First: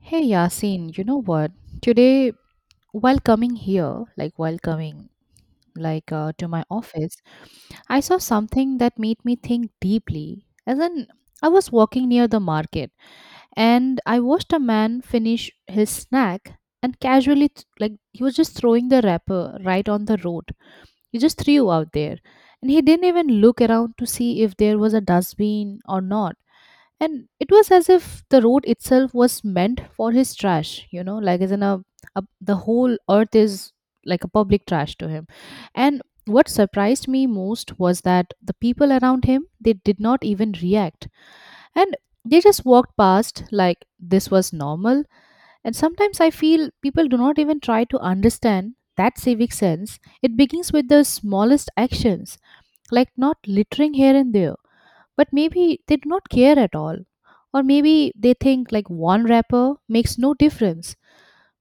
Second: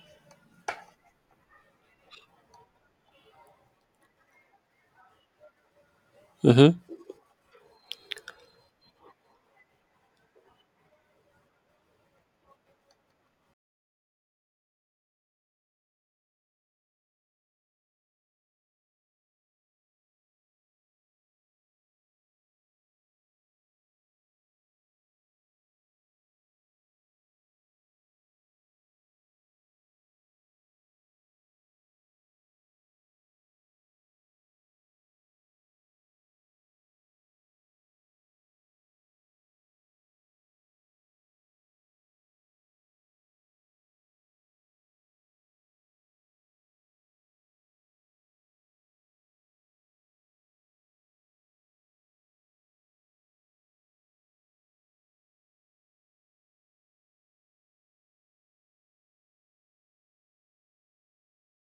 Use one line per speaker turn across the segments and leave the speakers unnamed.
Hey Yasin, you know what? Today, while coming here, like while coming like to my
Mm-hmm.
office, I saw something that made me think deeply. As in, I was walking near the market and I watched a man finish his snack and casually, like he was just throwing the wrapper right on the road. He just threw out there, and he didn't even look around to see if there was a dustbin or not. And it was as if the road itself was meant for his trash, you know, like as in a the whole earth is like a public trash to him. And what surprised me most was that the people around him, they did not even react, and they just walked past like this was normal. And sometimes I feel people do not even try to understand that civic sense, it begins with the smallest actions, like not littering here and there. But maybe they do not care at all, or maybe they think like one wrapper makes no difference.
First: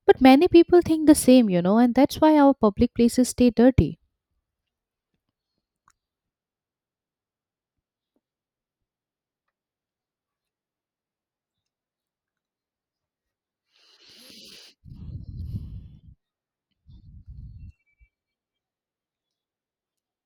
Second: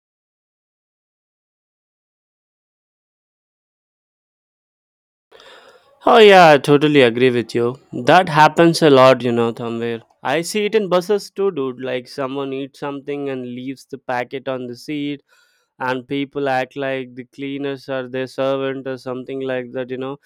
But many people think the same, you know, and that's why our public places stay dirty.
Oh yeah, I totally agree with you. That happens a lot, you know, somewhere. I see it in buses too, dude. Like someone eats something and leaves the packet on the seat, and people act like the cleaners are their servant or something like that, you know.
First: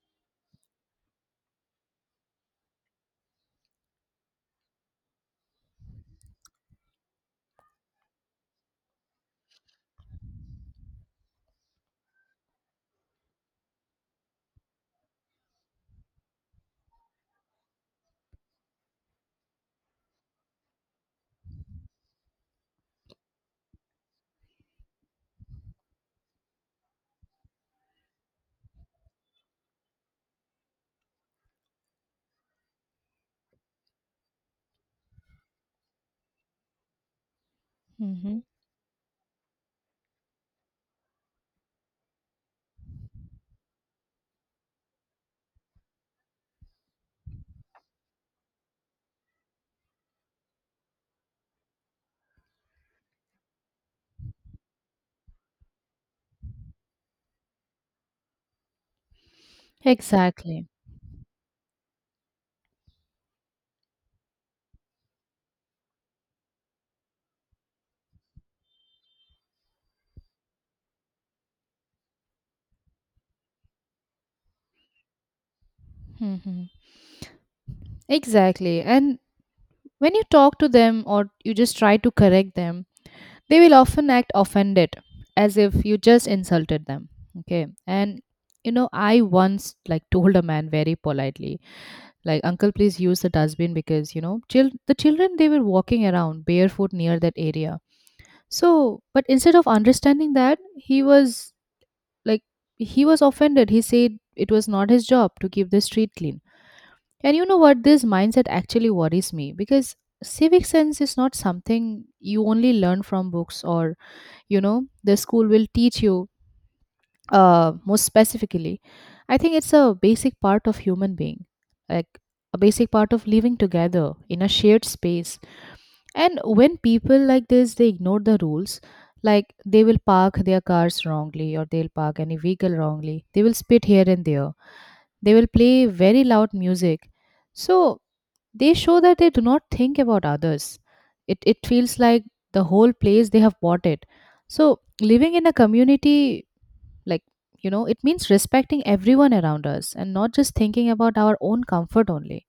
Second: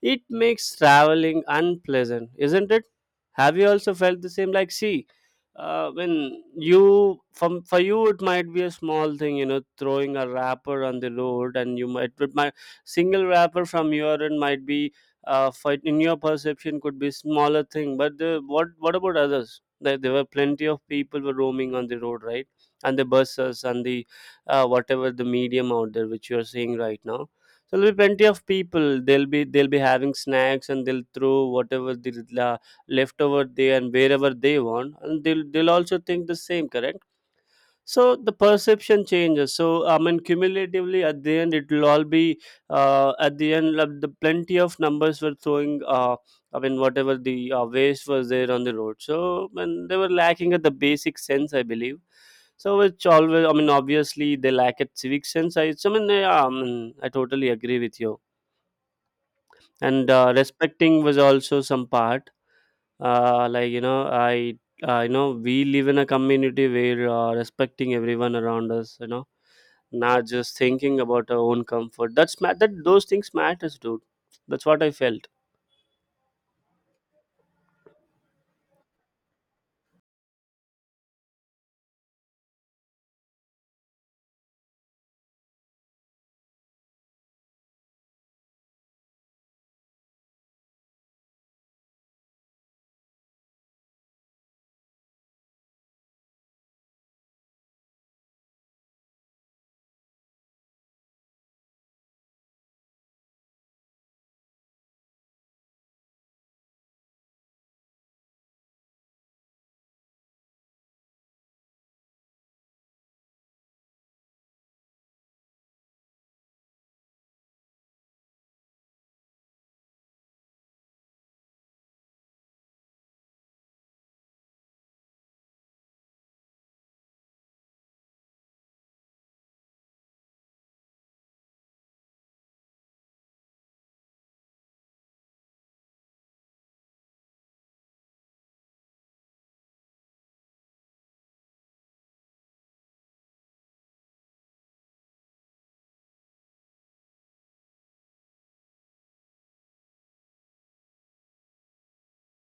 It makes traveling unpleasant, isn't it? Have you also felt the same? Like, see, when you from for you it might be a small thing, you know, throwing a wrapper on the road, and you might, but my single wrapper from your end might be fight in your perception, could be smaller thing, but the, what about others, there were plenty of people were roaming on the road, right, and the buses and the whatever the medium out there which you are seeing right now. So there'll be plenty of people, they'll be having snacks, and they'll throw whatever the left over there and wherever they want, and they'll also think the same, correct. So the
Hmm.
perception changes, so I mean cumulatively at the end it will all be at the end, like, the plenty of numbers were throwing, I mean whatever the waste was there on the road, so, and they were lacking at the basic sense, I believe. So which always I mean obviously they lack at civic sense, I mean yeah, I totally agree with you, and
Exactly.
respecting was also some part. Like, you know, I you know, we live in a community where respecting everyone around us, you know, not just thinking about our own comfort. That's that those things matters, dude. That's what I felt.
Hmm. Exactly. And when you talk to them or you just try to correct them, they will often act offended as if you just insulted them. Okay. And you know, I once like told a man very politely, like, Uncle, please use the dustbin because, you know, the children they were walking around barefoot near that area. So, but instead of understanding that, he was like, he was offended. He said it was not his job to keep the street clean. And you know what? This mindset actually worries me, because civic sense is not something you only learn from books or, you know, the school will teach you most specifically. I think it's a basic part of human being, like a basic part of living together in a shared space. And when people like this, they ignore the rules. Like they will park their cars wrongly, or they'll park any vehicle wrongly, they will spit here and there, they will play very loud music. So they show that they do not think about others. It feels like the whole place they have bought it. So, living in a community, like, you know, it means respecting everyone around us and not just thinking about our own comfort only.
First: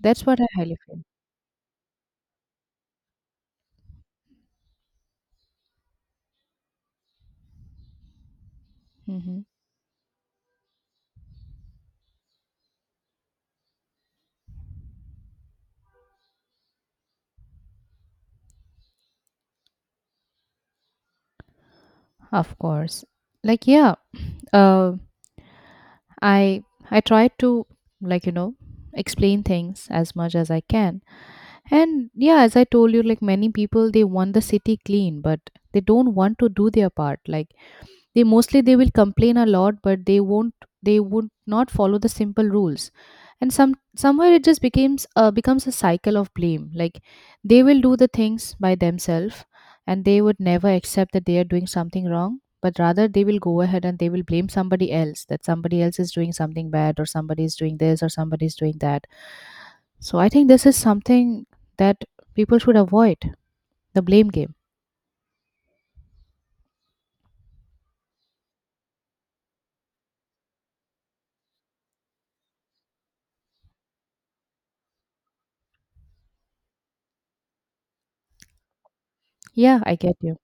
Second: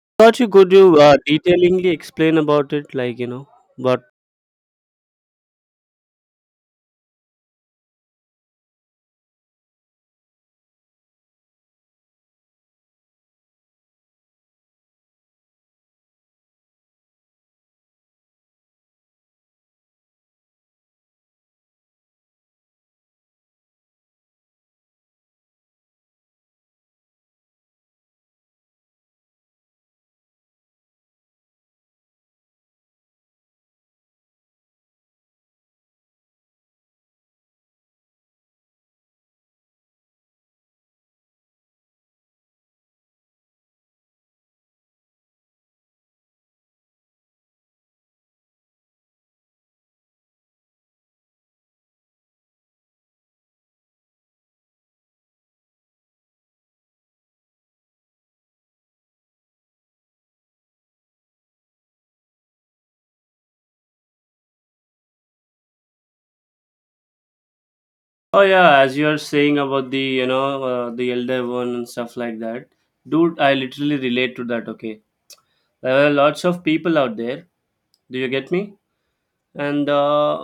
That's
Thought
what I
you could
highly
you
feel.
detailingly explain about it, like, you know, but
Hmm. Of course. Like, yeah, uh, I I try to, like, you know, explain things as much as I can. And yeah, as I told you, like many people, they want the city clean, but they don't want to do their part. Like, they mostly they will complain a lot, but they won't, they would not follow the simple rules. And somewhere it just becomes becomes a cycle of blame. Like, they will do the things by themselves, and they would never accept that they are doing something wrong. But rather, they will go ahead and they will blame somebody else, that somebody else is doing something bad, or somebody is doing this, or somebody is doing that. So I think this is something that people should avoid, the blame game.
oh yeah, as you are saying about the, you know, the elder one and stuff like that, dude, I literally relate to that, okay. There are lots of people out there. Do you get me?
Yeah,
And
I get you.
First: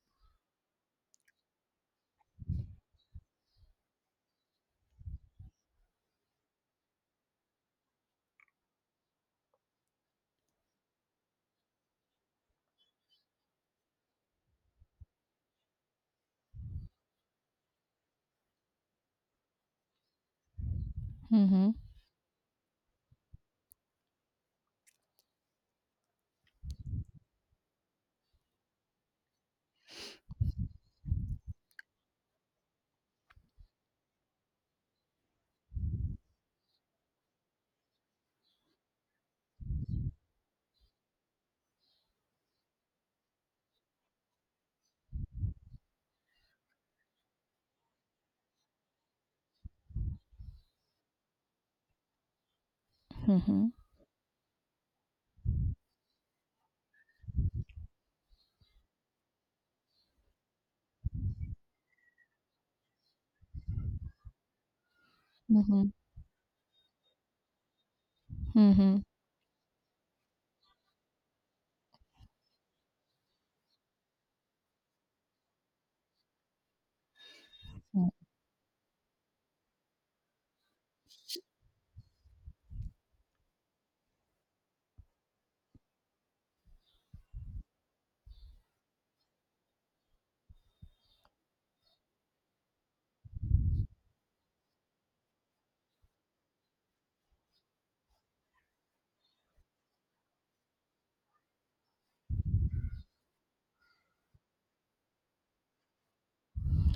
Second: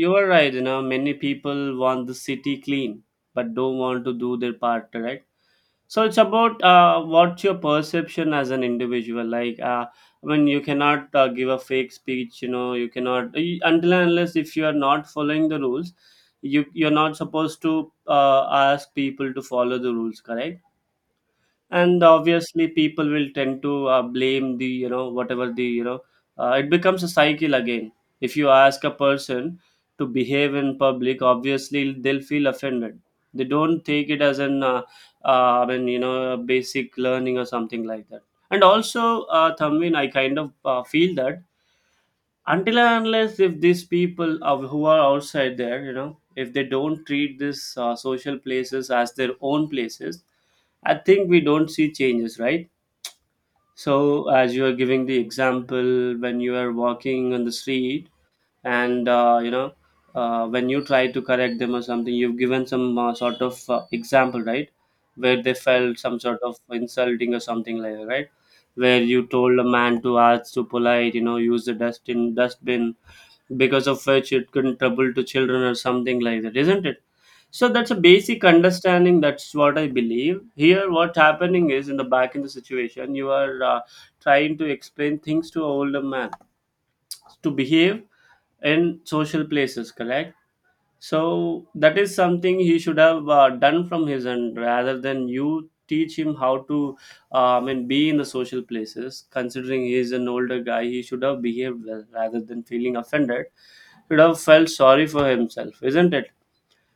you are right, you know, many people want the city clean but don't want to do their part, right? So it's about what's your perception as an individual. Like, I mean, you cannot give a fake speech, you know, you cannot, until and unless if you are not following the rules, you're not supposed to ask people to follow the rules, correct?
Mm-hmm.
And obviously people will tend to blame the, you know, whatever the, you know, it becomes a cycle again. If you ask a person to behave in public, obviously they'll feel offended. They don't take it as an I mean, you know, a basic learning or something like that. And also, Thamvin, I kind of feel that until and unless if these people of who are outside there, you know, if they don't treat these social places as their own places, I think we don't see changes, right.
Mm-hmm.
So as you are giving the example when you are walking on the street, and you know, when you try to correct them or something, you've given some sort of example, right, where they
Mm-hmm.
felt some sort of insulting or something like that, right,
Mm-hmm. Mm-hmm.
where you told a man to ask to polite, you know, use the dust in dustbin, because of which it couldn't trouble to children or something like that, isn't it. So that's a basic understanding, that's what I believe here. What happening is, in the back in the situation, you are trying to explain things to an older man to behave in social places, correct. So that is something he should have done from his end, rather than you teach him how to I mean be in the social places. Considering he is an older guy, he should have behaved well rather than feeling offended. Love felt sorry for himself, isn't it?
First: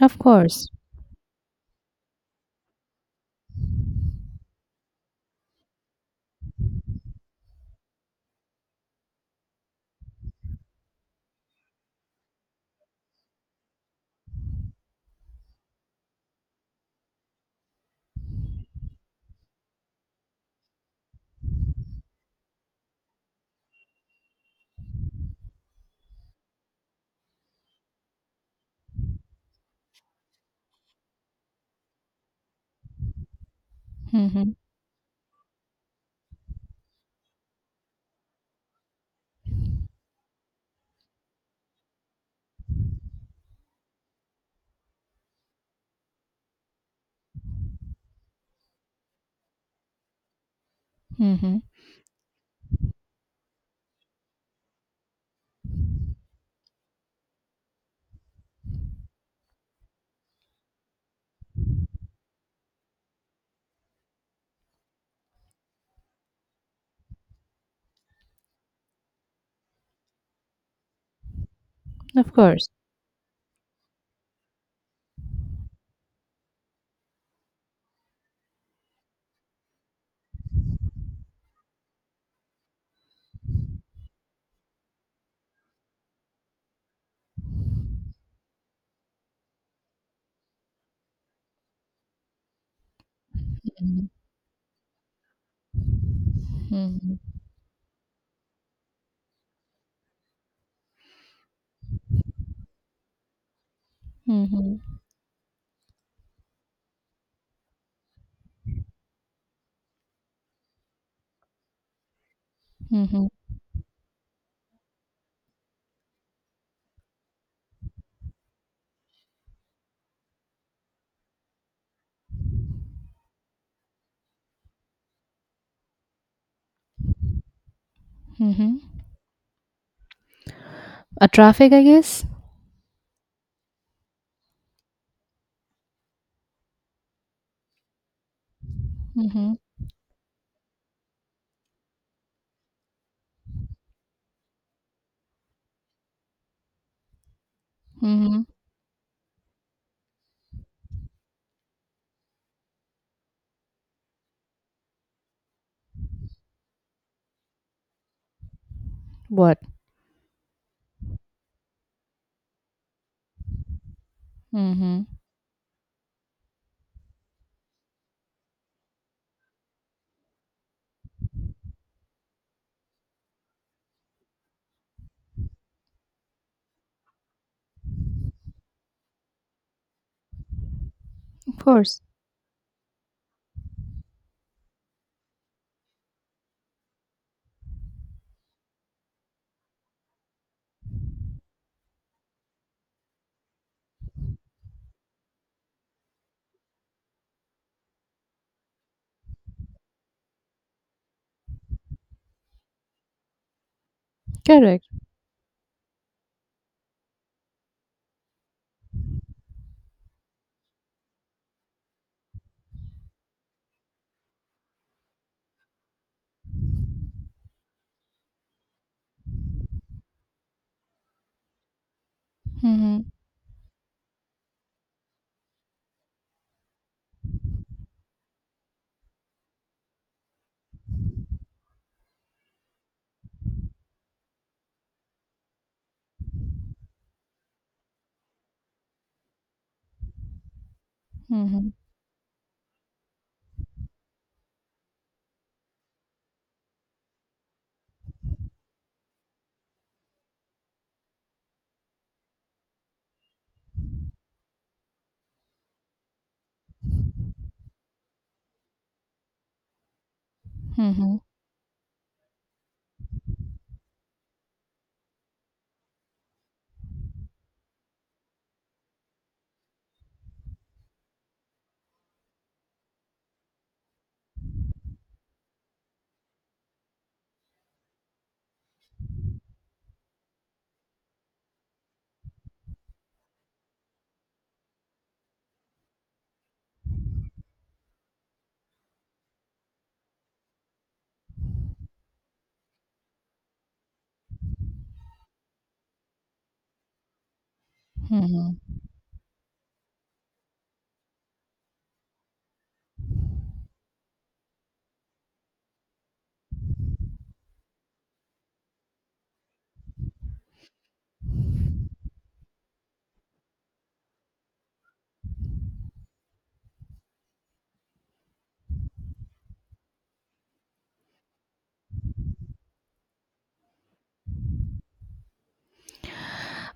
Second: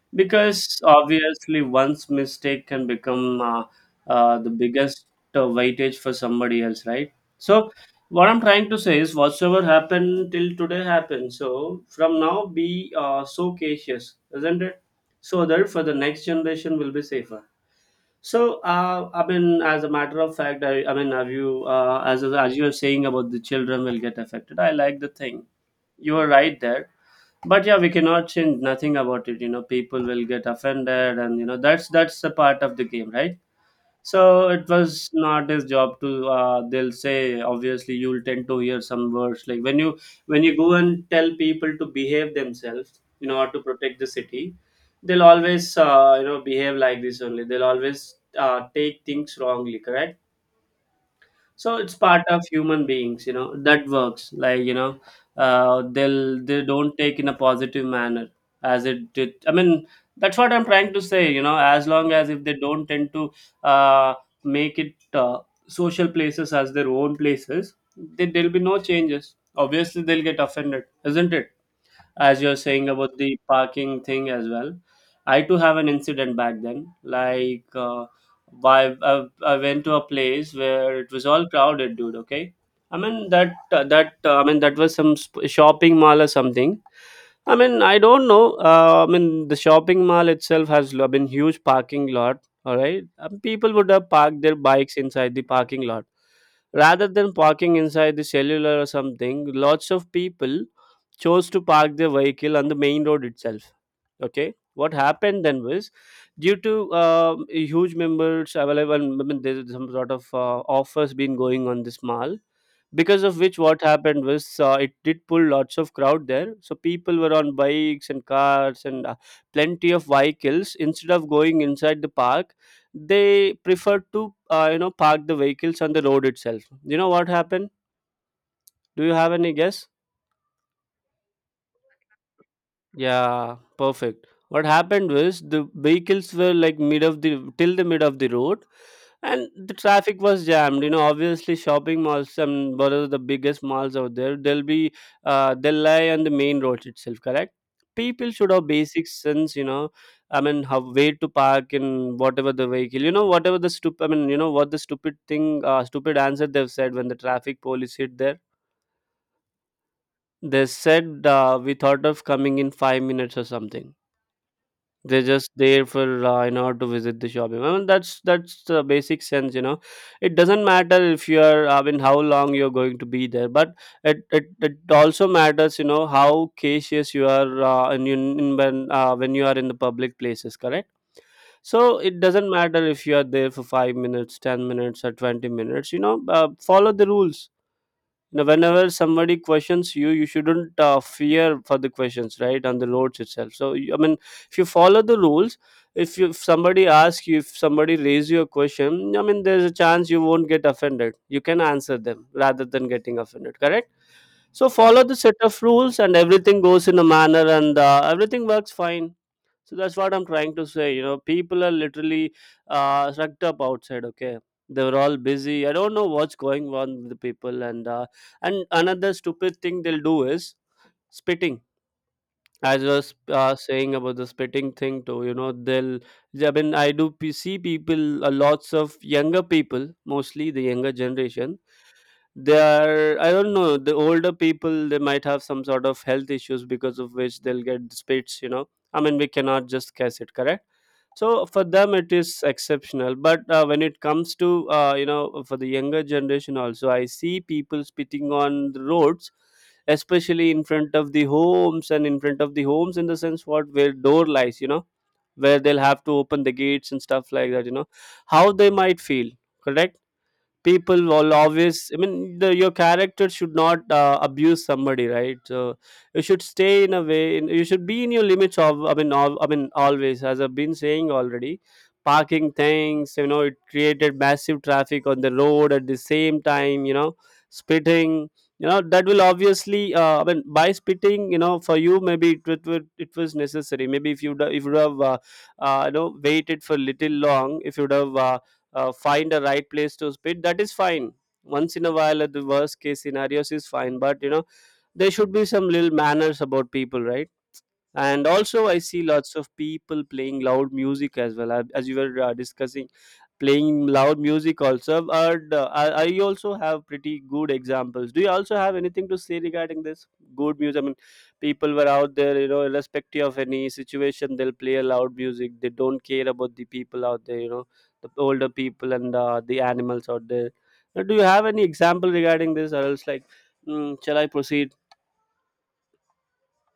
Of course.
Because obviously, one's mistake can become the biggest weightage for somebody else, right? So, what I'm trying to say is, whatsoever happened till today happened. So, from now, be so cautious, isn't it? So that for the next generation will be safer. So, I mean, as a matter of fact, have you, as you are saying about the children will get affected? I like the thing. You are right there, but yeah, we cannot change nothing about it, you know, people will get offended, and you know, that's a part of the game, right. So
Mhm.
it was not his job to, they'll say, obviously you'll tend to hear some words like when you go and tell people to behave themselves in order to protect the city, they'll always you know behave like this only, they'll always take things wrongly, correct.
Mhm.
So it's part of human beings, you know, that works like, you know, they'll, they don't take in a positive manner, as it did, I mean, that's what I'm trying to say, you know, as long as if they don't tend to uh, make it social places as their own places, there'll be no changes, obviously they'll get offended, isn't it.
Of
As you're
course.
saying about the parking thing as well, I too have an incident back then, like, I went to a place where it was all crowded, dude, okay. I mean that was some shopping mall or something. I mean, I don't know. I mean, the shopping mall itself has been huge parking lot. All right, people would
Mhm.
have parked their bikes inside the parking lot rather
Mhm.
than parking inside the cellular or something. Lots of people chose to park their vehicle on the main road itself. Okay,
Mhm.
what happened then was due to huge members available. I mean, there's some sort of offers been going on this mall, because
Mhm.
of which what happened was, it did pull lots of crowd there, so people were on bikes and cars and plenty of vehicles. Instead of going inside the park, they preferred to you know, park the vehicles on the road itself. You know what happened?
Mhm.
Do you have any guess?
A traffic, I guess.
Yeah, perfect. What happened was the vehicles were like mid of the till the mid of the road, and
Mm-hmm.
the traffic was jammed. You know, obviously shopping malls and what are the biggest malls out there? They'll be, they'll lie on the main road itself. Correct. People
Mm-hmm.
should have basic sense. You know, I mean, how way to park and whatever the vehicle. You know, whatever the stupid. I mean, you know what the stupid thing, stupid answer they've said when the traffic police hit there.
What?
They said we thought of coming in 5 minutes or something.
Mm-hmm.
They're just there for, in order to visit the shopping. I mean that's the basic sense, you know. It doesn't matter if you are, I mean, how long you're going to be there, but it also matters, you know, how cautious you are in, when you are in the public places, correct.
Of
So
course.
it doesn't matter if you are there for 5 minutes 10 minutes or 20 minutes, you know, follow the rules. Now, whenever somebody questions you, you shouldn't fear for the questions, right? On the roads itself. So, I mean, if you follow the rules, if you, if somebody asks you, if somebody raise you a question, I mean, there's a chance you won't get offended. You can answer them rather than getting offended. Correct? So,
Correct.
follow the set of rules, and everything goes in a manner, and everything works fine. So that's what I'm trying to say. You know, people are literally sucked up outside. Okay, they were all busy. I don't know what's going on with the people, and another stupid thing they'll do is spitting. I
Mm-hmm.
was saying about the spitting thing too. You know, they'll. I mean, I do see people, lots of younger people, mostly the younger generation. They are, I don't know, the older people, they might have some sort of health issues, because of which they'll get the spits, you know. I mean, we cannot just guess it, correct? So for
Mm-hmm.
them it is exceptional, but when it comes to, you know, for the younger generation also, I see people spitting on the roads, especially in front of the homes. And in front of the homes, in the sense, what where door lies, you know, where they'll have to open the gates and stuff like that, you know, how they might feel, correct? People
Mm-hmm.
will always, I mean, your character should not abuse somebody, right? So you should stay in a way, you should be in your limits of, I mean, I mean, always, as I've been saying already. Parking things, you know, it created massive traffic on the road. At the same time, you know, spitting, you know, that will obviously, I mean, by spitting, you know, for you maybe it was necessary. Maybe if you, if you would have, you know, waited for little long, if you would have, find a right place to spit, that is fine. Once in a while, the worst case scenarios is fine, but you know, there should be some little manners about people, right? And
Mm-hmm.
also I see lots of people playing loud music as well, as you were discussing, playing loud music also. And I also have pretty good examples. Do you also have anything to say regarding this? Good music, I mean, people were out there, you know, irrespective of any situation, they'll play a loud music, they don't care about the people out there, you know, the older people and the animals out there. Do you have any example regarding this or else like, mm, shall I proceed?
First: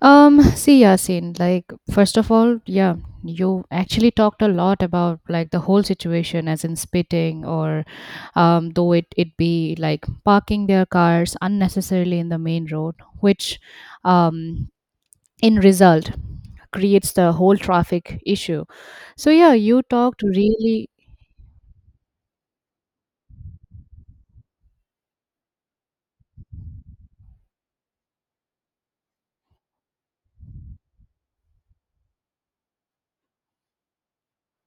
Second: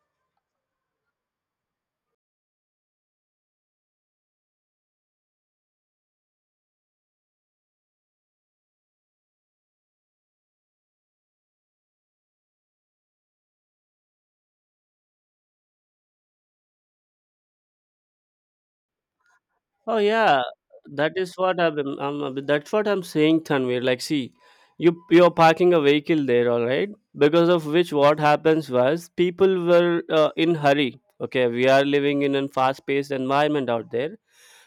See, Yasin, like, first of all, yeah, you actually talked a lot about like the whole situation, as in spitting, or though it be like parking their cars unnecessarily in the main road, which um, in result creates the whole traffic issue. So, yeah, you
Oh
talked
yeah,
really.
that is what that's what I'm saying, Tanvir. Like, see, you're parking a vehicle there, all right? Because of which, what happens was people were in hurry. Okay, we are living in a fast-paced environment out there,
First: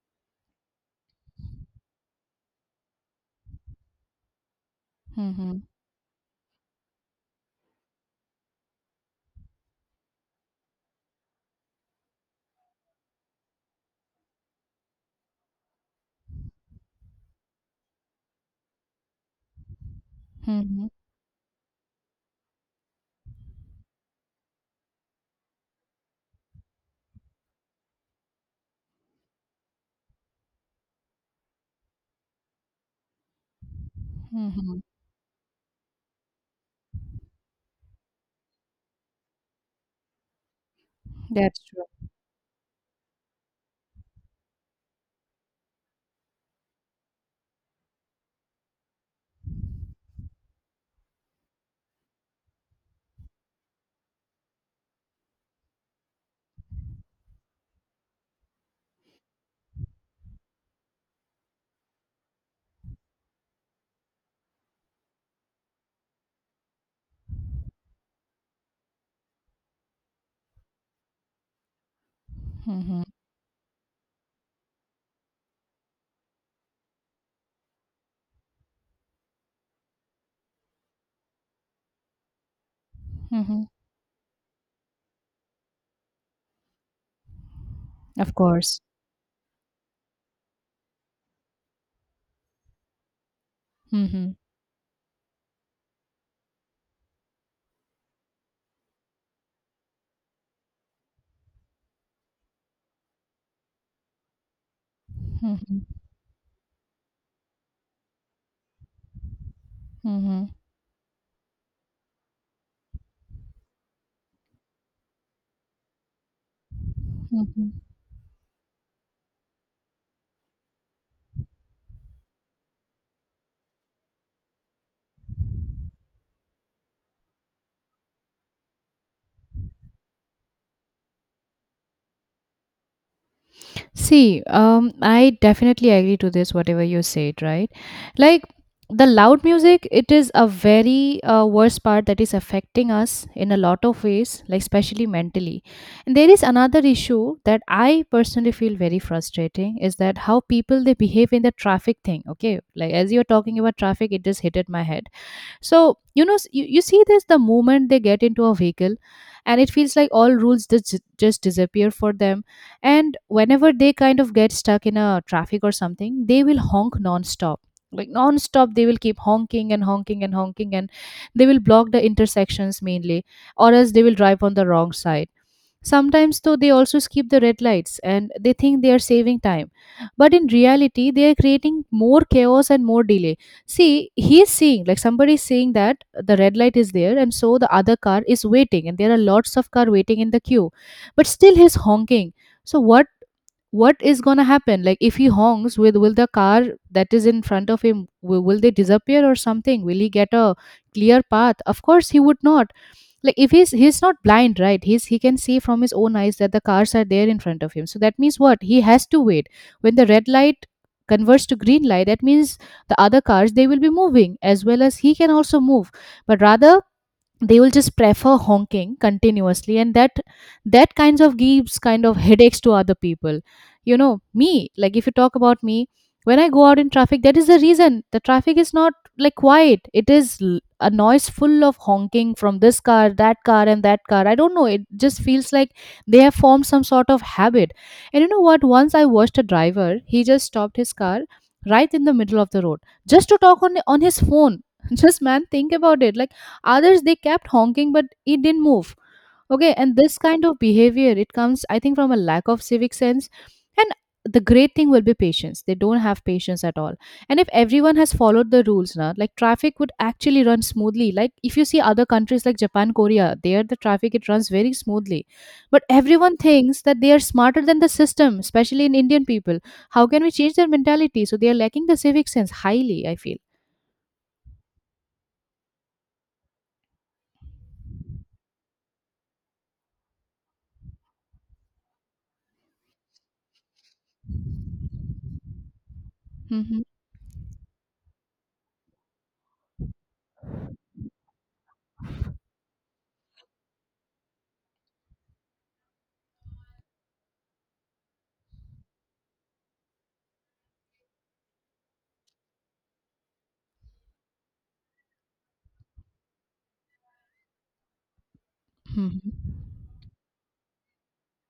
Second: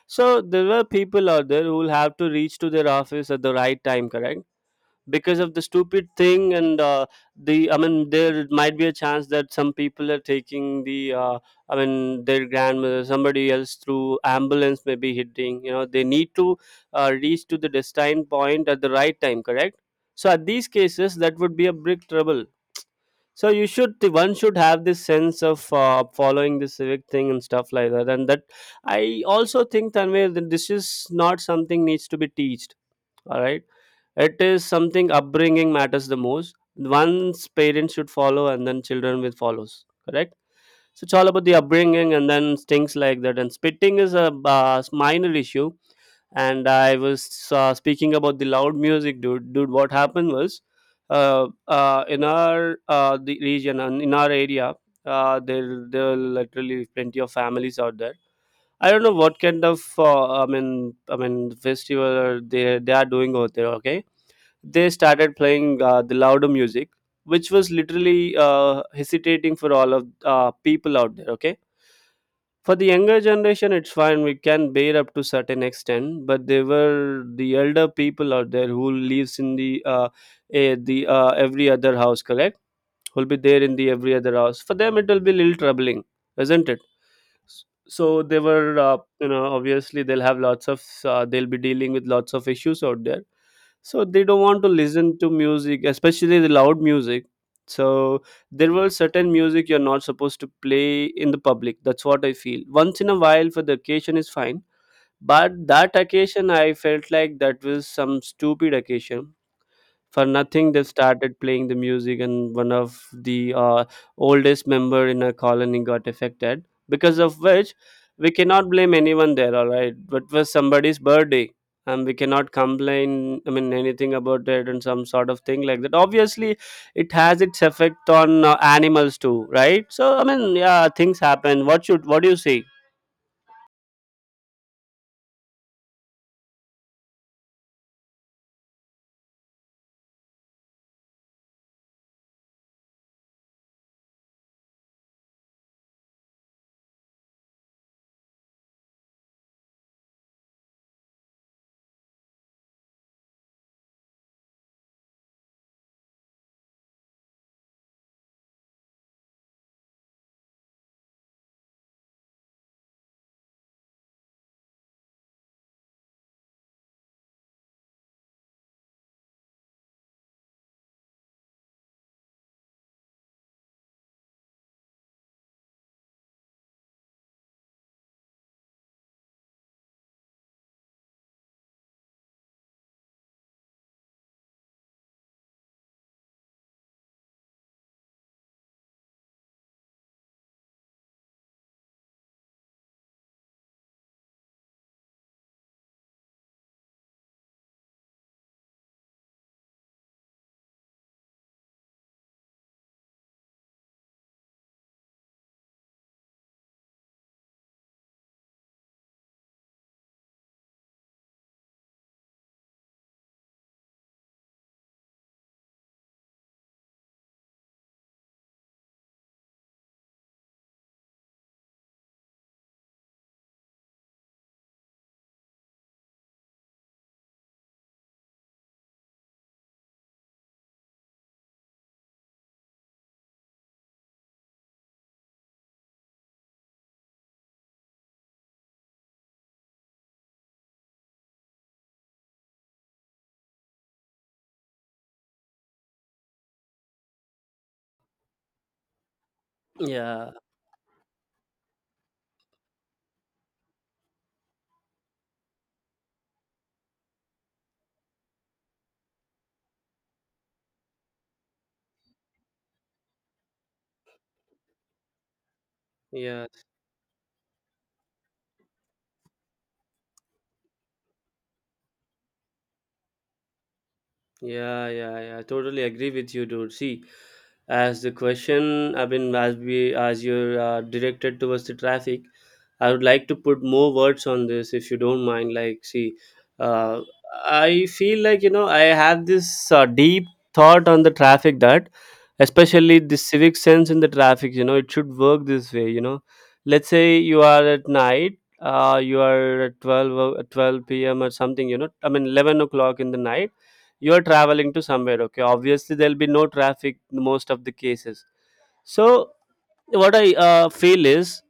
so there were people out there who will have to reach to their office at the right time, correct? Because of the
Mm-hmm,
stupid thing and, the I mean, there might be a chance that some people are taking the, I mean, their grandmother, somebody else through ambulance, may be hitting, you know, they need to reach to the destined point at the right time, correct? So at these
mm-hmm,
cases that would be a big trouble. So you should, the one should have this sense of following the civic thing and stuff like that. And that, I also think, Tanvir, that this is not something needs to be teached, all right? It is
mm-hmm.
something upbringing matters the most. One's parents should follow and then children will follows, correct? So it's all about the
That's true.
upbringing and then things like that. And spitting is a minor issue. And I was speaking about the loud music, dude. What happened was, in our, the region and in our area, there are literally plenty of families out there. I don't know what kind of, I mean, i mean festival they are doing out there. Okay, they started playing the louder music, which was literally hesitating for all of people out there. Okay, for the
Mm-hmm,
younger generation it's fine, we can bear up to certain extent, but they were the elder people out there who lives in the, every other house, correct? Who'll be
mm-hmm.
there in the every other house. For them it will be little troubling, isn't it? So
Of
they were,
course.
you know, obviously they'll have lots of, they'll be dealing with lots of issues out there. So they
Mm-hmm,
don't want to listen to music, especially the loud music. So there were certain music you're not supposed to play in the public, that's what I feel. Once in a while for the occasion is fine, but
mm-hmm,
that occasion I felt like that was some stupid occasion. For
mm-hmm,
nothing they started playing the music, and one of the oldest member in a colony got affected, because of
mm-hmm.
which, we cannot blame anyone there, all right? But it was somebody's birthday and we cannot complain, I mean, anything about it. And some sort of thing like that, obviously it has its effect on animals too, right? So I mean, yeah, things happen, what should, what do you say?
See, I definitely agree to this, whatever you said, right? Like, the loud music, it is a very worst part that is affecting us in a lot of ways, like especially mentally. And there is another issue that I personally feel very frustrating, is that how people they behave in the traffic thing. Okay, like as you're talking about traffic, it just hit at my head. So you know, you see this, the moment they get into a vehicle and it feels like all rules just disappear for them. And whenever they kind of get stuck in a traffic or something, they will honk nonstop, like nonstop. They will keep honking and honking and honking, and they will block the intersections mainly, or else they will drive on the wrong side. Sometimes, though, they also skip the red lights and they think they are saving time. But in reality, they are creating more chaos and more delay. See, he's seeing, like somebody is saying that the red light is there, and so the other car is waiting, and there are lots of car waiting in the queue. But still, he's honking. So, what is gonna happen? Like, if he honks, will the car that is in front of him, will they disappear or something? Will he get a clear path? Of course, he would not. Like, if he's not blind, right? he's he can see from his own eyes that the cars are there in front of him, so that means what, he has to wait. When the red light converts to green light, that means the other cars they will be moving, as well as he can also move. But rather, they will just prefer honking continuously, and that kinds of gives kind of headaches to other people. You know me, like if you talk about me, when I go out in traffic, that is the reason the traffic is not like quiet, it is a noise full of honking from this car, that car, and that car. I don't know, it just feels like they have formed some sort of habit. And you know what, once I watched a driver, he just stopped his car right in the middle of the road just to talk on his phone just, man, think about it. Like, others, they kept honking, but it didn't move. Okay, and this
Yeah,
kind of behavior, it comes, I think, from a lack of civic sense. And the great thing will be patience. They don't have patience at all. And if everyone has followed the rules, now like traffic would actually run smoothly. Like, if you see other countries like Japan, Korea, there the traffic it runs very smoothly. But everyone
yeah.
thinks that they are smarter than the system, especially in Indian people. How can we change their mentality? So they are lacking the civic sense highly, I feel.
Yeah, yeah, yeah, I totally agree with you, dude. See, as the question, I mean, as you're directed towards the traffic, I would like to put more words on this, if you don't mind. Like, see,
Mhm.
uh, I feel like, you know, I have this deep thought on the traffic, that, especially the civic sense in the traffic. You know, it should work this way. You know, let's say you are at night. You are at 12 p.m. or something, you know, I mean 11 o'clock in the night, you are traveling to somewhere. Okay, obviously there'll be no traffic in most of the cases. So
Mhm.
what I feel is,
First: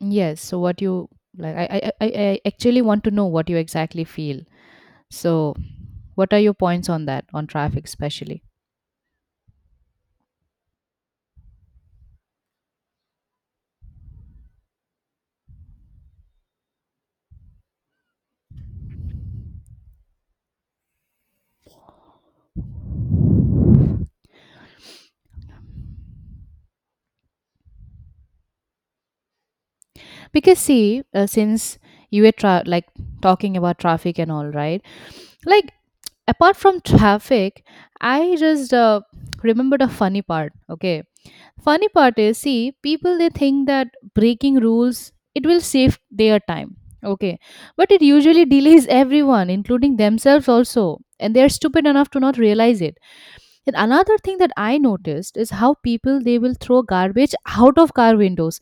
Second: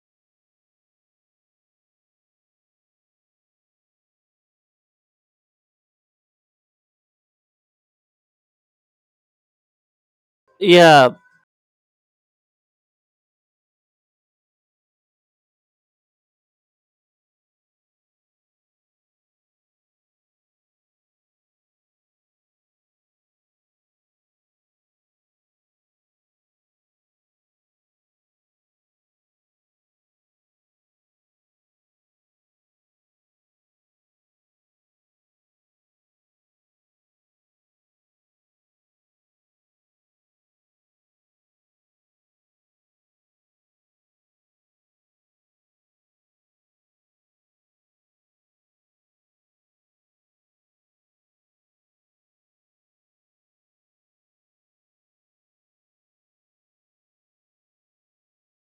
Yes. So what you like? I actually want to know what you exactly feel. So what are your points on that, on traffic especially?
yeah,
Because see, since you were like talking about traffic and all, right? Like, apart from traffic, I just remembered a funny part. Okay, funny part is, see, people they think that breaking rules it will save their time. Okay, but it usually delays everyone, including themselves also, and they are stupid enough to not realize it. And another thing that I noticed is how people they will throw garbage out of car windows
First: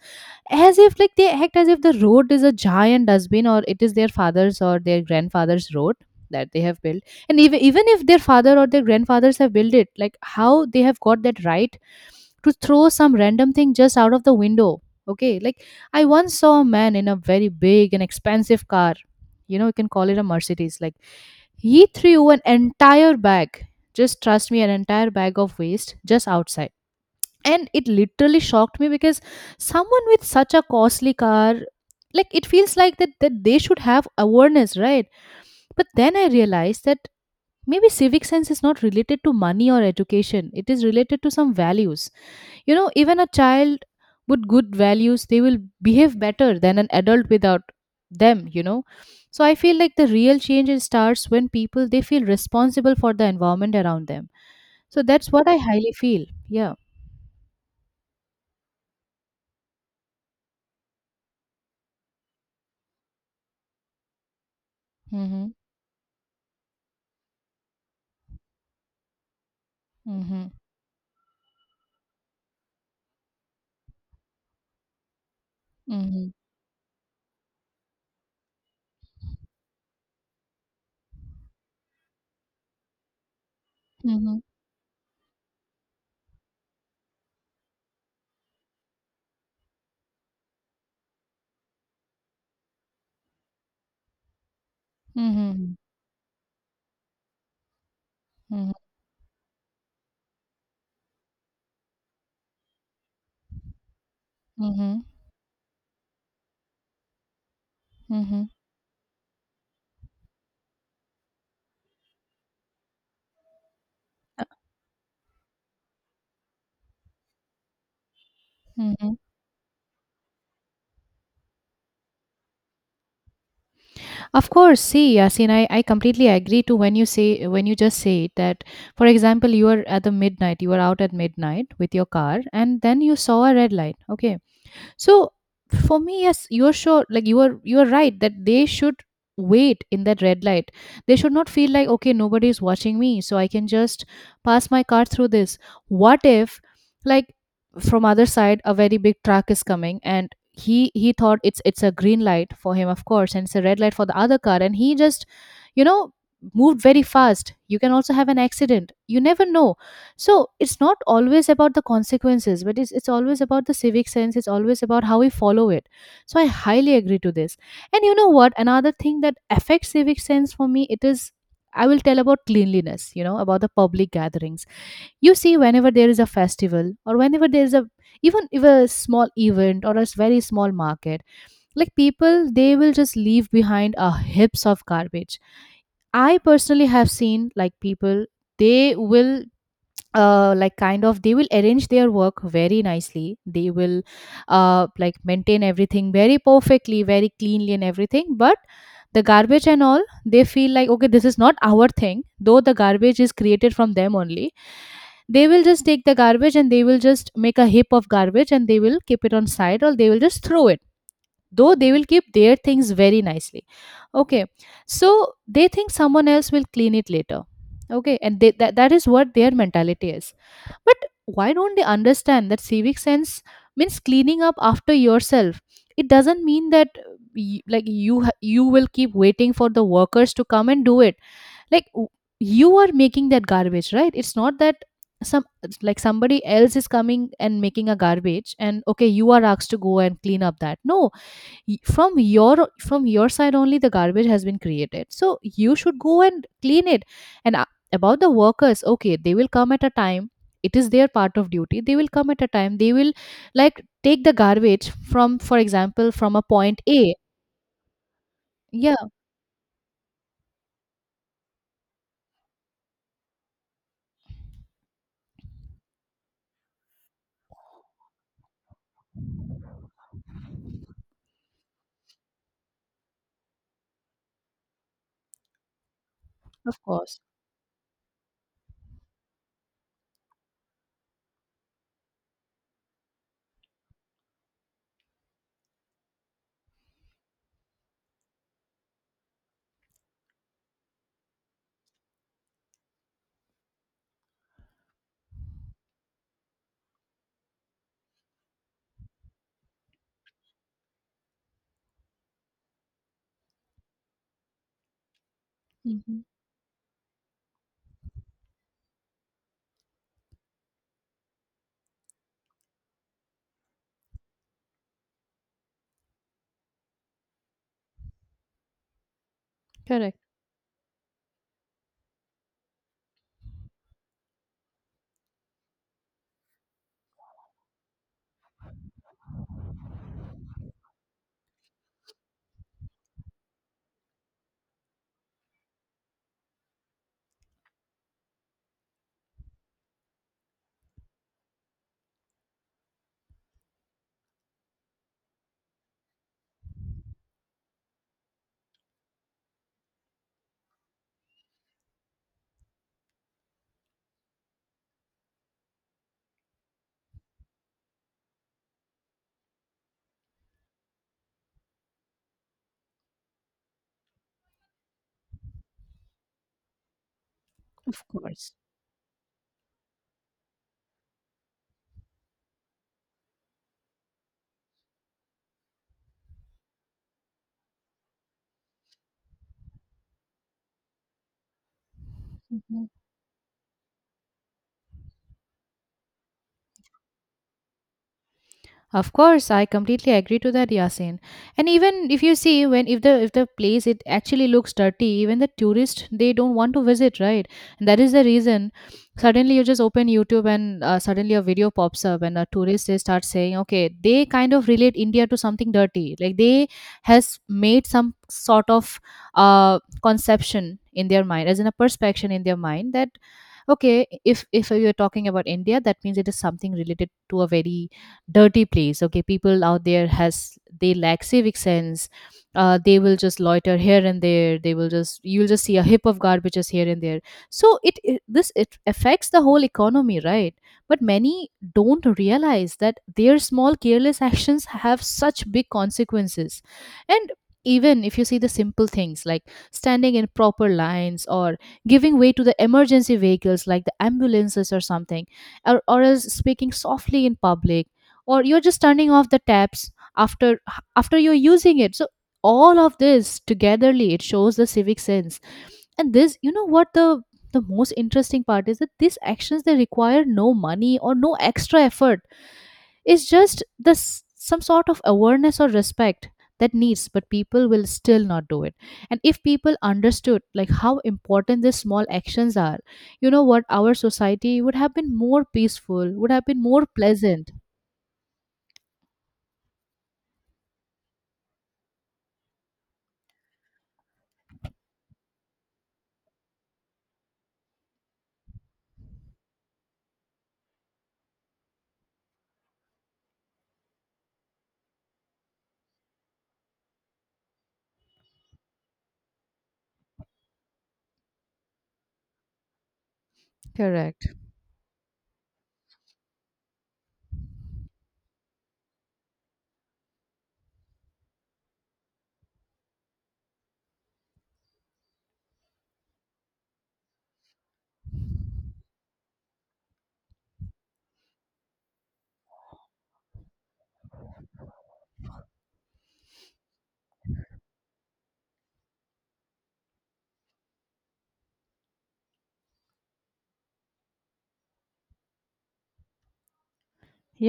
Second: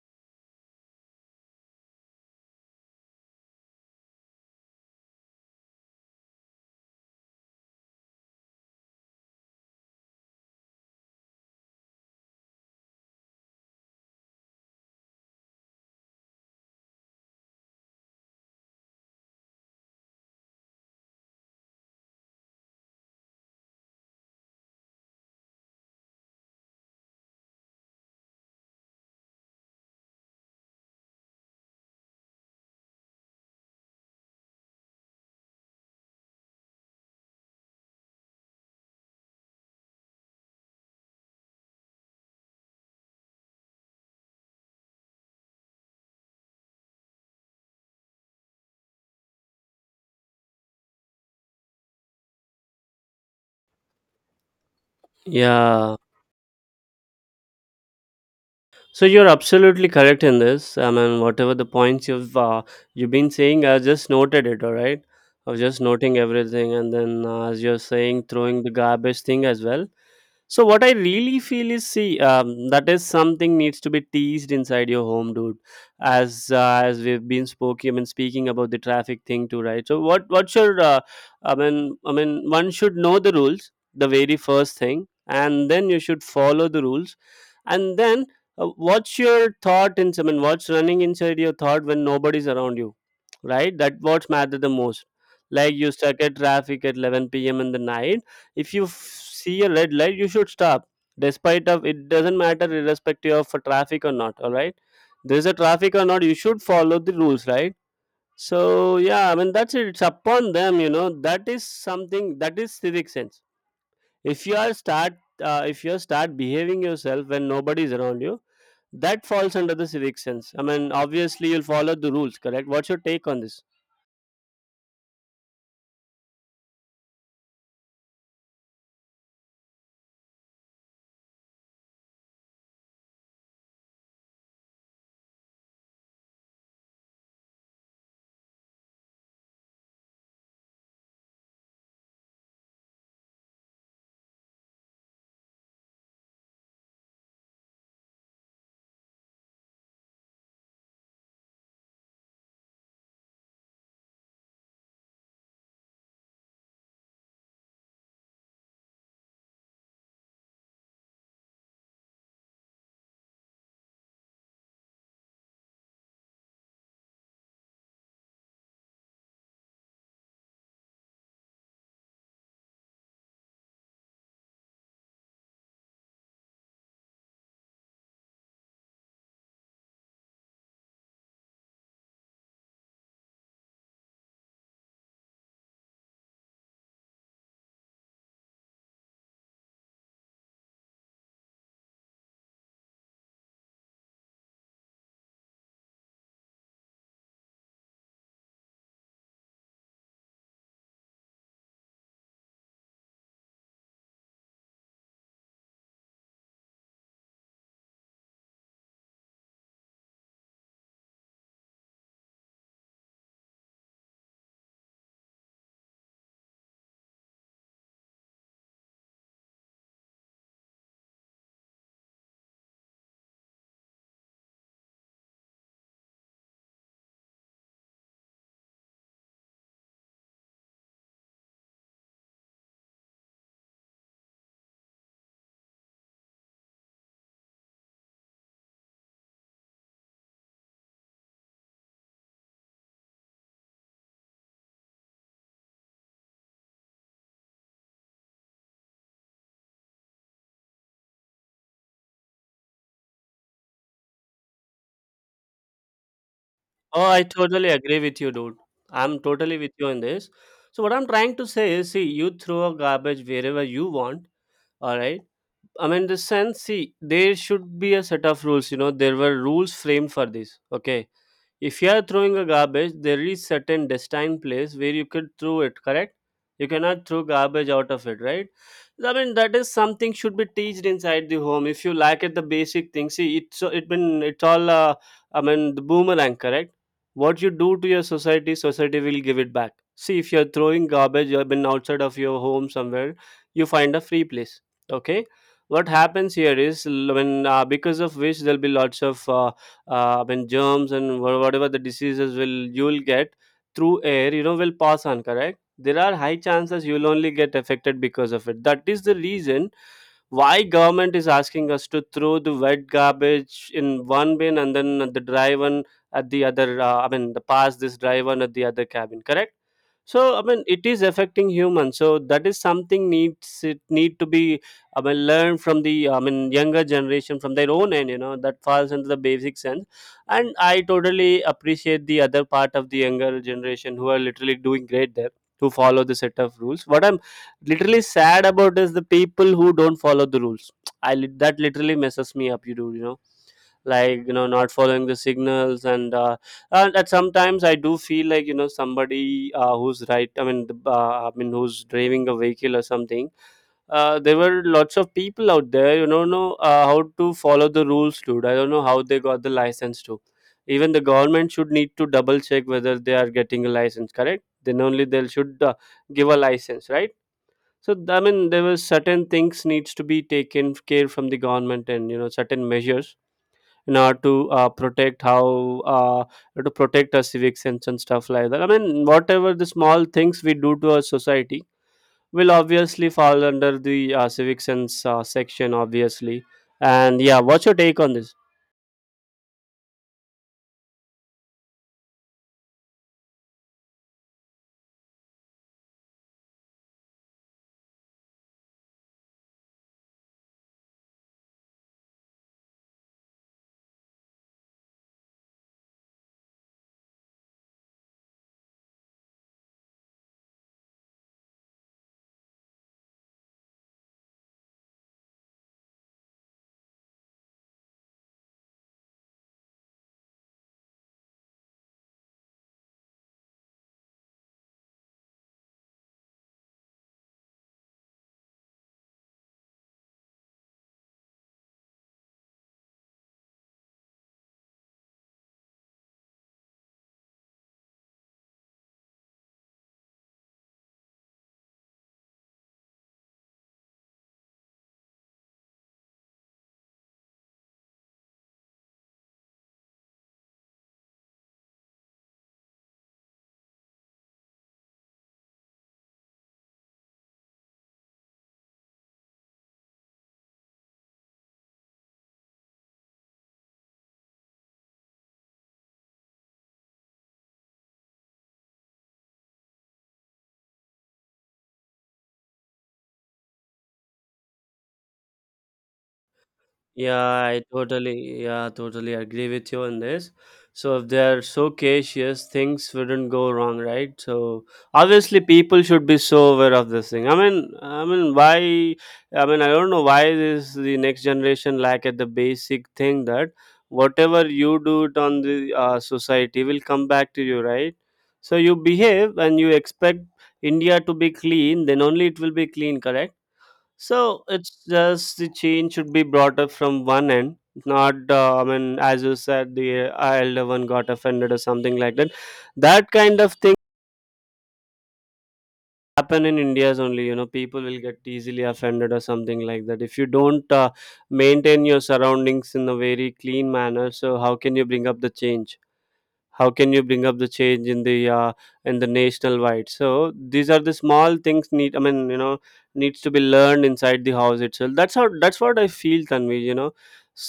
as if, like, they act as if the road is a giant dustbin, or it is their father's or their grandfather's road that they have built. And even if their father or their grandfathers have built it, like how they have got that right to throw some random thing just out of the window. Okay, like, I once saw a man in a very big and expensive car. You know, you can call it a Mercedes. Like, he threw an entire bag, just trust me, an entire bag of waste just outside. And it literally shocked me, because someone with such a costly car, like it feels like that they should have awareness, right? But then I realized that maybe civic sense is not related to money or education, it is related to some values. You know, even a child with good values, they will behave better than an adult without them, you know. So I feel like the real change, it starts when people they feel responsible for the environment around them. So that's what I highly
yeah.
feel. Yeah.
So you're absolutely correct in this. I mean, whatever the points you've been saying, I just noted it, all right?
Mm-hmm.
I was just noting everything, and then as you're saying, throwing the garbage thing as well.
Mm-hmm.
So what I really feel is, see, that is something needs to be teased inside your home, dude.
Mm-hmm.
As we've been spoken, I mean, speaking about the traffic thing too, right? So what's your, I mean, one should know the rules, the very
Mm-hmm.
first thing, and then you should follow the rules. And then, what's your thought in, I mean, what's running inside your thought when nobody's around you, right? That what's matter the most.
Mm-hmm.
Like you stuck at traffic at 11 p.m. in the night, if
Mm-hmm.
you see a red light you should stop, despite of it doesn't matter, irrespective of a traffic or not, all right?
Mm-hmm.
There's a traffic or not, you should follow the rules, right?
Mm-hmm.
So yeah, I mean, that's it, it's upon them, you know, that is something, that is civic sense. if you are start if you start behaving yourself when nobody is around you,
Mm-hmm.
that falls under the civic sense. I mean obviously you'll follow the rules, correct? What's your take on this?
Of course, see, Yasin, I completely agree to when you say, when you just say it, that, for example, you are at the midnight, you are out at midnight with your car, and then you saw a red light. Okay, so for me, yes, you're sure, like you are right that they should wait in that red light. They should not feel like okay, nobody is watching me, so I can just pass my car through this. What if, like, from other side a very big truck is coming and he thought it's a green light for him, of course, and it's a red light for the other car, and he just, you know moved very fast. You can also have an accident, you never know. So it's not always about the consequences, but it's always about the civic sense. It's always about how we follow it. So I highly agree to this. And you know what, another thing that affects civic sense for me, it is, I will tell about cleanliness, you know, about the public gatherings. You see whenever there is a festival, or whenever there is a, even if a small event or a very small market, like, people, they will just leave behind a heaps of garbage. I personally have seen, like, people, they will, like, kind of, they will arrange their work very nicely. They will, like, maintain everything very perfectly, very cleanly and everything. But the garbage and all, they feel like okay, this is not our thing, though the garbage is created from them only. They will just take the garbage and they will just make a heap of garbage and they will keep it on side, or they will just throw it, though they will keep their things very nicely. Okay. So they think someone else will clean it later. Okay. And that is what their mentality is. But why don't they understand that civic sense means cleaning up after yourself? It doesn't mean that, like, you will keep waiting for the workers to come and do it. Like w- you are making that garbage, right? It's not that some, like, somebody else is coming and making a garbage and okay, you are asked to go and clean up that. No, from your from your side only the garbage has been created, so you should go and clean it. And About the workers, okay, they will come at a time. It is their part of duty. They will come at a time, they will, like, take the garbage from, for example, from a point A.
Oh, I totally agree with you, dude.
Yeah.
I'm totally with you on this. So what I'm trying to say is, see, you throw a garbage wherever you want. All right. I mean, the sense, see, there should be a set of rules. You know, there were rules framed for this. Okay, if you are throwing a garbage, there is certain destined place where you could throw it, correct? You
Of
cannot
course.
throw garbage out of it, right? I mean, that is something should be teached inside the home. If you lack at the basic things, see, it's so, it been it's all, I mean, the boomerang, correct? What you do to your society, society will give it back. See, if you're throwing garbage, you've been outside of your home somewhere, you find a free place. Okay, what happens here is, l- when because of which there'll be lots of, when germs and, whatever the diseases will, you'll get through air, you know, will pass on, correct? There are
Mhm.
high chances you'll only get affected because of it. That is the reason why government is asking us to throw the wet garbage in one bin and then the dry one at the other, I mean, the pass this dry one at the other cabin, correct?
Correct.
So I mean, it is affecting humans. So that is something needs, it need to be, I mean, learned from the, I mean, younger generation from their own end, you know. That falls into the basic sense. And I totally appreciate the other part of the younger generation who are literally doing great there, who follow the set of rules. What I'm literally sad about is the people who don't follow the rules. That literally messes me up. You know, like you know, not following the signals, and at sometimes I do feel like, you know, somebody, who's right. I mean, I mean, who's driving a vehicle or something. There were lots of people out there, you know, how to follow the rules, dude. I don't know how they got the license to. Even the government should need to double check whether they are getting a license, correct? Then only they should give a license, right?
Of
I mean,
course.
there were certain things needs to be taken care from the government, and you know, certain measures in order to, protect how uh, to protect our civic sense and stuff like that. I mean, whatever the small things we do to our society will obviously fall under the civic sense section, obviously. And yeah, what's your take on this?
Of course, I completely agree to that, Yasin. And even if you see, when, if the place it actually looks dirty, even the tourists they don't want to visit, right? And that is the reason. Suddenly, you just open YouTube and suddenly a video pops up, and a tourist they start saying, okay, they kind of relate India to something dirty, like, they has made some sort of conception in their mind, as in a perception in their mind that okay, if you're talking about India, that means it is something related to a very dirty place. Okay, people out there has, they lack civic sense. They will just loiter here and there. They will just, you'll just see a heap of garbages here and there. So it affects the whole economy, right? But many don't realize that their small careless actions have such big consequences. And even if you see the simple things like standing in proper lines, or giving way to the emergency vehicles like the ambulances or something, or as speaking softly in public, or you're just turning off the taps after, after you're using it. So all of this togetherly, it shows the civic sense. And this, you know what, the most interesting part is that these actions they require no money or no extra effort. It's just this, some sort of awareness or respect that needs, but people will still not do it. And if people understood like how important these small actions are, you know what, our society would have been more peaceful, would have been more
Yeah,
pleasant.
yeah, totally agree with you on this. So if they're so cautious, things wouldn't go wrong, right? So obviously, people should be so aware of this thing. I mean, why? I mean, I don't know why this the next generation lack at the basic thing that whatever you do it on the society will come back to you, right? So you behave and you expect India to be clean, then only it will be clean, correct?
Correct.
So it's just the change should be brought up from one end, not I mean, as you said, the elder one got offended or something like that. That kind of thing happen in India's only. You know, people will get easily offended or something like that. If you don't maintain your surroundings in a very clean manner, so how can you bring up the change? How can you bring up the change in the national wide? So these are the small things need, I mean, needs to be learned inside the house itself. That's how that's what I feel, Tanvi. You know,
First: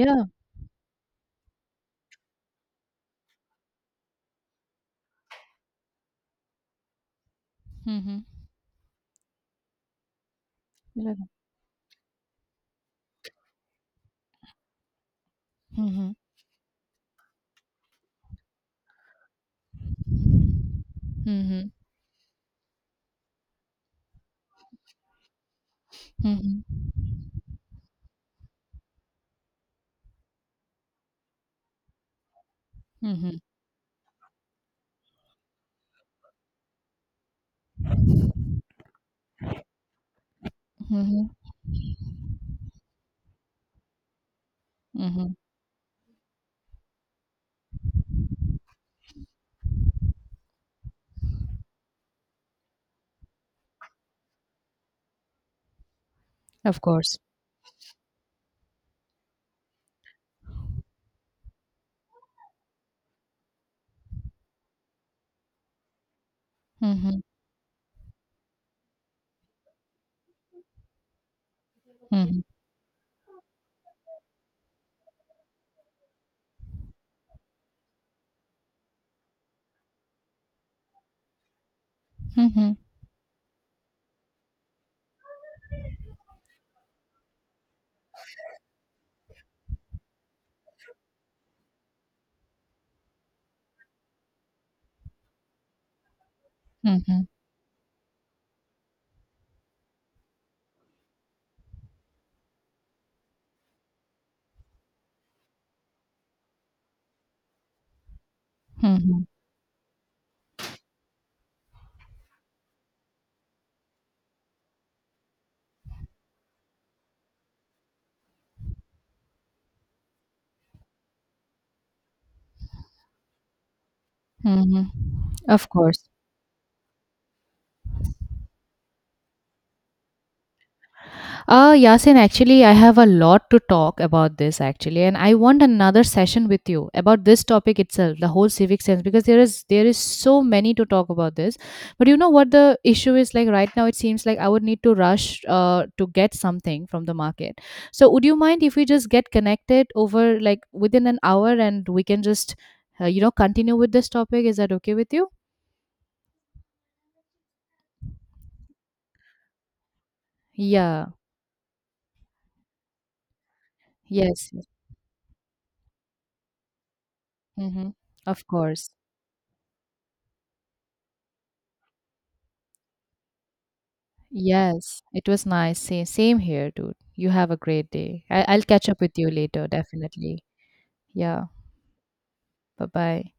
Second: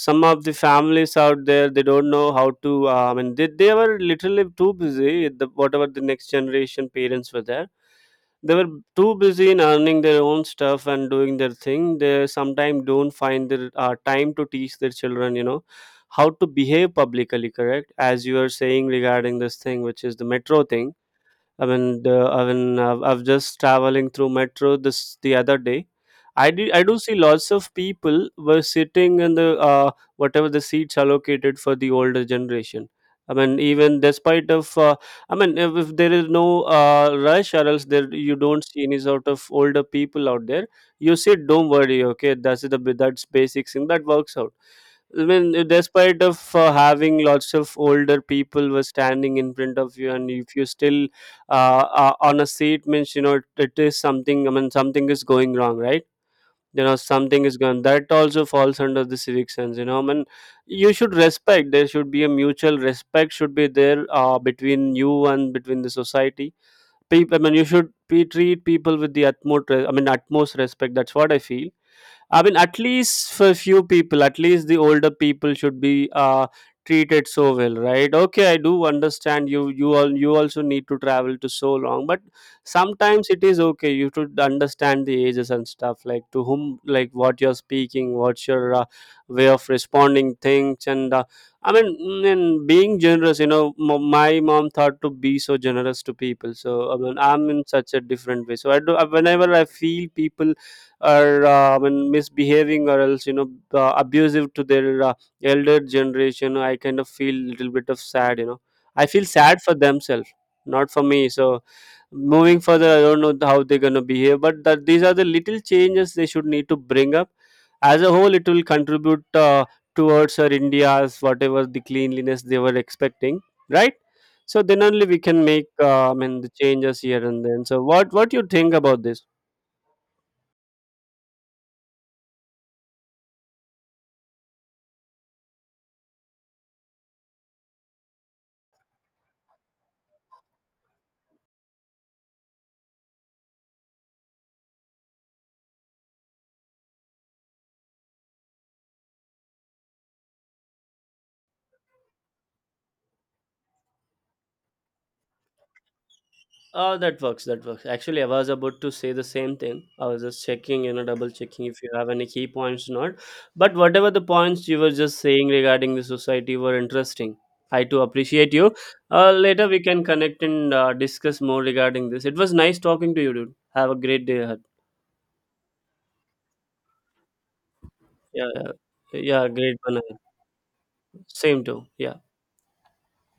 some of the families out there, they don't know how to I mean, they were literally too busy. Whatever the next generation parents were there,
Mhm.
they were too busy in earning their own stuff and
Talaga.
doing their thing. They sometimes don't find their time to teach their children, you know,
Mhm.
how to behave publicly, correct? As you are saying regarding this thing, which is the metro thing. I
Mhm.
mean, I mean, I've just traveling through metro this the other day. I did. I
Mhm.
do see lots of people were sitting in the whatever the seats allocated for the older generation. I
Mhm.
mean, even despite of, I mean, if there is no rush or else, there you don't see any sort of older people out there. You
Mhm.
sit, don't worry, okay. That's basic thing that works out. I
Mhm.
mean, despite of having lots of older people were standing in front of you, and if you still on a seat, means, you know, it is something. I mean, something is going wrong, right?
Of
You know,
course.
something is going. That also falls under the civic sense. You know, I mean, you should respect. There should be a mutual respect should be there between you and between the society.
Mhm.
People, I mean, you should be, treat people with the utmost. I mean, utmost respect. That's what I feel.
Mhm.
I mean, at least for few people, at least the older people should be treated so well, right? Okay, I do understand you. You also need to travel to so long, but
Mhm.
sometimes it is okay. You should understand the ages and stuff, like to whom, like what you're speaking, what's your way of responding things, and I mean, and being generous. You know, my mom thought to be so generous to people, so I mean,
Mhm.
I'm in such a different way. So I do. Whenever I feel people are when misbehaving or else, you know, abusive to their elder generation, I kind of feel a little bit of sad, you know. I
Mhm.
feel sad for themselves, not for me. So, moving further, I don't know how they're going to behave, but that these are the little changes they should need to bring up. As a whole, it will contribute towards our India's whatever the cleanliness they were expecting, right? So then
Mhm.
only we can make
Of course.
I mean, the changes here and then. So what you think about this?
Yasin, actually, I have a lot to talk about this actually, and I want another session with you about this topic itself, the whole civic sense, because there is so many to talk about this. But you know what the issue is like right now? It seems like I would need to rush to get something from the market. So would you mind if we just get connected over, like, within an hour, and we can just, you know, continue with this topic? Is that okay with you?
Oh, that works. That works. Actually, I was about to say the same thing. I was just checking, you know,
Yeah.
double checking if you have any key points or not. But whatever the
Yes.
points you were just saying regarding the society were interesting. I
Mm-hmm.
too
Of
appreciate you.
course.
Later we can connect and discuss more regarding this. It was nice talking to you, dude. Have a great day ahead.
Yes, it was nice. Same, same here, dude. You have a great day. I,
Yeah,
I'll catch up with
yeah,
you
yeah,
later,
great one ahead.
definitely. Yeah,
Same too. Yeah.
bye bye.